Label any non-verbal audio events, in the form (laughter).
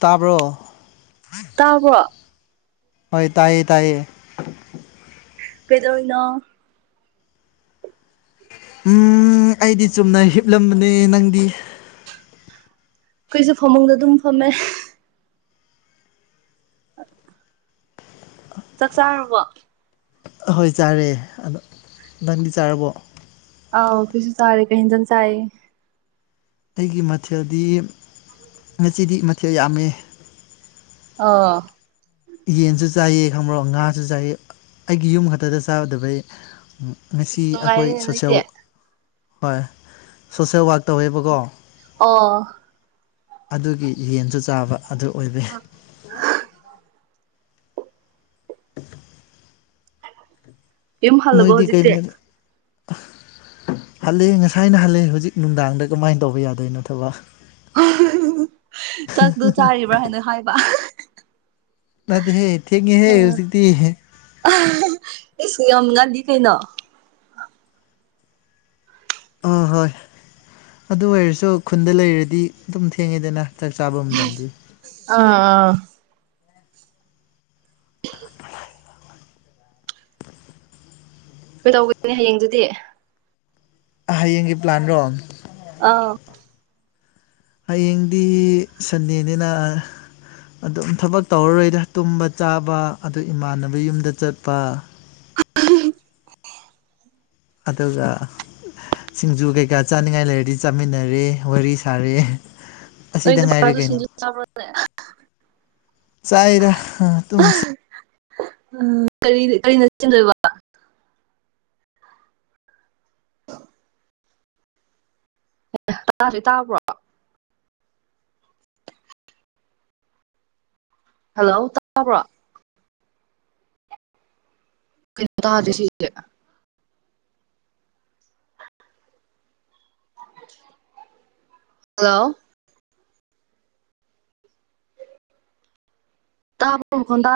ꯇꯥꯕꯣ ꯇꯥꯕꯣ ꯍꯣꯏ ꯇꯥꯏꯌꯦ ꯇꯥꯏꯌꯦ ꯄꯦꯗꯣ ꯑꯣꯏꯅꯅꯣ ꯎꯝ ꯑꯩꯗꯤ ꯆꯨꯝꯅ ꯍꯤꯞꯂꯝꯕꯅꯦ ꯅꯪꯗꯤ ꯑꯩꯈꯣꯏꯁꯨꯦ ꯐꯃꯨꯡꯗ ꯑꯗꯨꯝ ꯐꯝꯃꯦ ꯆꯥꯛ ꯆꯥꯔꯨꯕ ꯑꯍꯣꯏ ꯆꯥꯔꯦ ꯑꯗ ꯅꯪꯗꯤ ꯆꯥꯔꯕꯣ ꯑ ꯐꯁꯨ ꯆꯔꯦ ꯀꯩꯗꯟ ꯆꯑ ꯑꯩꯒꯤ ꯃꯊꯦꯜꯗꯤ ꯎꯝ ꯑꯁꯤꯤꯗꯤ ꯃꯊꯦꯜ ꯌꯥꯝꯃꯤ ꯑꯥ ꯌꯦꯟꯁꯨ ꯆꯥꯏꯌꯦ ꯈꯪꯕ꯭ꯔꯣ ꯉꯥꯁꯨ ꯆꯥꯏꯑ ꯑꯩꯒꯤ ꯌꯨꯝ ꯈꯛꯇꯗ ꯆꯥꯒꯗꯕꯩ ꯉꯁꯤ ꯑꯁ ꯑꯩꯈꯣꯏ ꯅꯨꯡꯉꯥꯏꯔꯦꯅꯦ ꯅꯣꯏꯗꯤ ꯁꯣꯁꯦꯜ ꯍꯣꯏ ꯁꯣꯁꯦꯜ ꯋꯔꯥꯛ ꯇꯧꯋꯦꯕꯀꯣ ꯑꯣ ꯑꯗꯨꯒꯤ ꯌꯦꯟꯁꯨ ꯆꯥꯕ ꯑꯗꯨ ꯑꯣꯏꯕ ꯏꯝ ꯅꯣꯏꯗꯤ ꯀꯩ ꯍꯜꯂꯕꯣꯖꯤꯇꯦ ꯍꯜꯂꯦ ꯉꯁꯥꯏꯅ ꯍꯜꯂꯦ ꯍꯧꯖꯤꯛ ꯅꯨꯡꯗꯥꯡꯗ ꯀꯃꯥꯏꯅ ꯇꯧꯕ ꯌꯥꯗꯣꯏꯅꯣ ꯊꯕꯛ ꯆꯛꯇꯣ ꯆꯥꯔꯤꯕ꯭ꯔꯥ ꯍꯥꯏꯅ ꯍꯥꯏꯕ ꯅꯗꯤ ꯍꯦ ꯊꯦꯡ ꯍꯦ ꯍꯧꯖꯤꯛꯇ ꯑꯩꯁꯨ ꯌꯥꯝ ꯉꯜꯂꯤ ꯀꯩꯅꯣ ꯑ ꯍꯣꯏ ꯑꯗꯨ ꯑꯣꯏꯔꯁꯨ ꯈꯨꯟꯗ ꯂꯩꯔꯗꯤ ꯑꯗꯨꯝ ꯊꯦꯡꯉꯤꯗꯅ ꯆꯥꯛ ꯆꯥꯕ ꯃꯇꯝꯗꯤ ꯑꯥ ꯑꯥ ꯀꯩ ꯇꯧꯕꯅꯦ ꯍꯌꯦꯡꯗꯨꯗꯤ ꯍꯌꯦꯡꯒꯤ ꯄ꯭ꯂꯥꯟꯔꯣ ꯑ ꯍꯌꯦꯡꯗꯤ ꯁꯟꯗꯦꯅꯤꯅ ꯑꯗꯨꯝ ꯊꯕꯛ ꯇꯧꯔꯔꯣꯏꯗ ꯇꯨꯝꯕ ꯆꯥꯕ ꯑꯗꯨ ꯏꯃꯥꯟꯅꯕ ꯌꯨꯝꯗ ꯆꯠꯄ (inaudible) ꯑꯗꯖ ꯑ ꯁꯤꯡꯖꯨ ꯀꯩꯀꯥ ꯆꯥꯅꯤꯡꯉꯥꯏ ꯂꯩꯔꯗꯤ ꯆꯥꯃꯤꯟꯅꯔꯦ ꯋꯥꯔꯤ ꯁꯥꯔꯦ ꯀꯣꯏ ꯑꯁꯤꯗ ꯄꯁꯨ ꯁꯤ ꯆꯔꯗꯦ ꯆꯥꯏꯔ ꯇꯨꯨꯝꯁꯤ ꯎꯝ ꯀꯔꯤ ꯀꯔꯤ ꯅꯆꯤꯟꯗꯣꯏꯕ ꯑ ꯑꯦ ꯇꯥꯁ ꯇꯥꯕ꯭ꯔꯣ ꯍꯜꯂꯣ ꯇꯕ꯭ꯔꯣ ꯀꯩꯅꯣ ꯇꯥꯗꯦ ꯁꯤꯁꯦ ꯍꯜꯂꯣ ꯇ ꯄꯨ ꯍꯣꯗ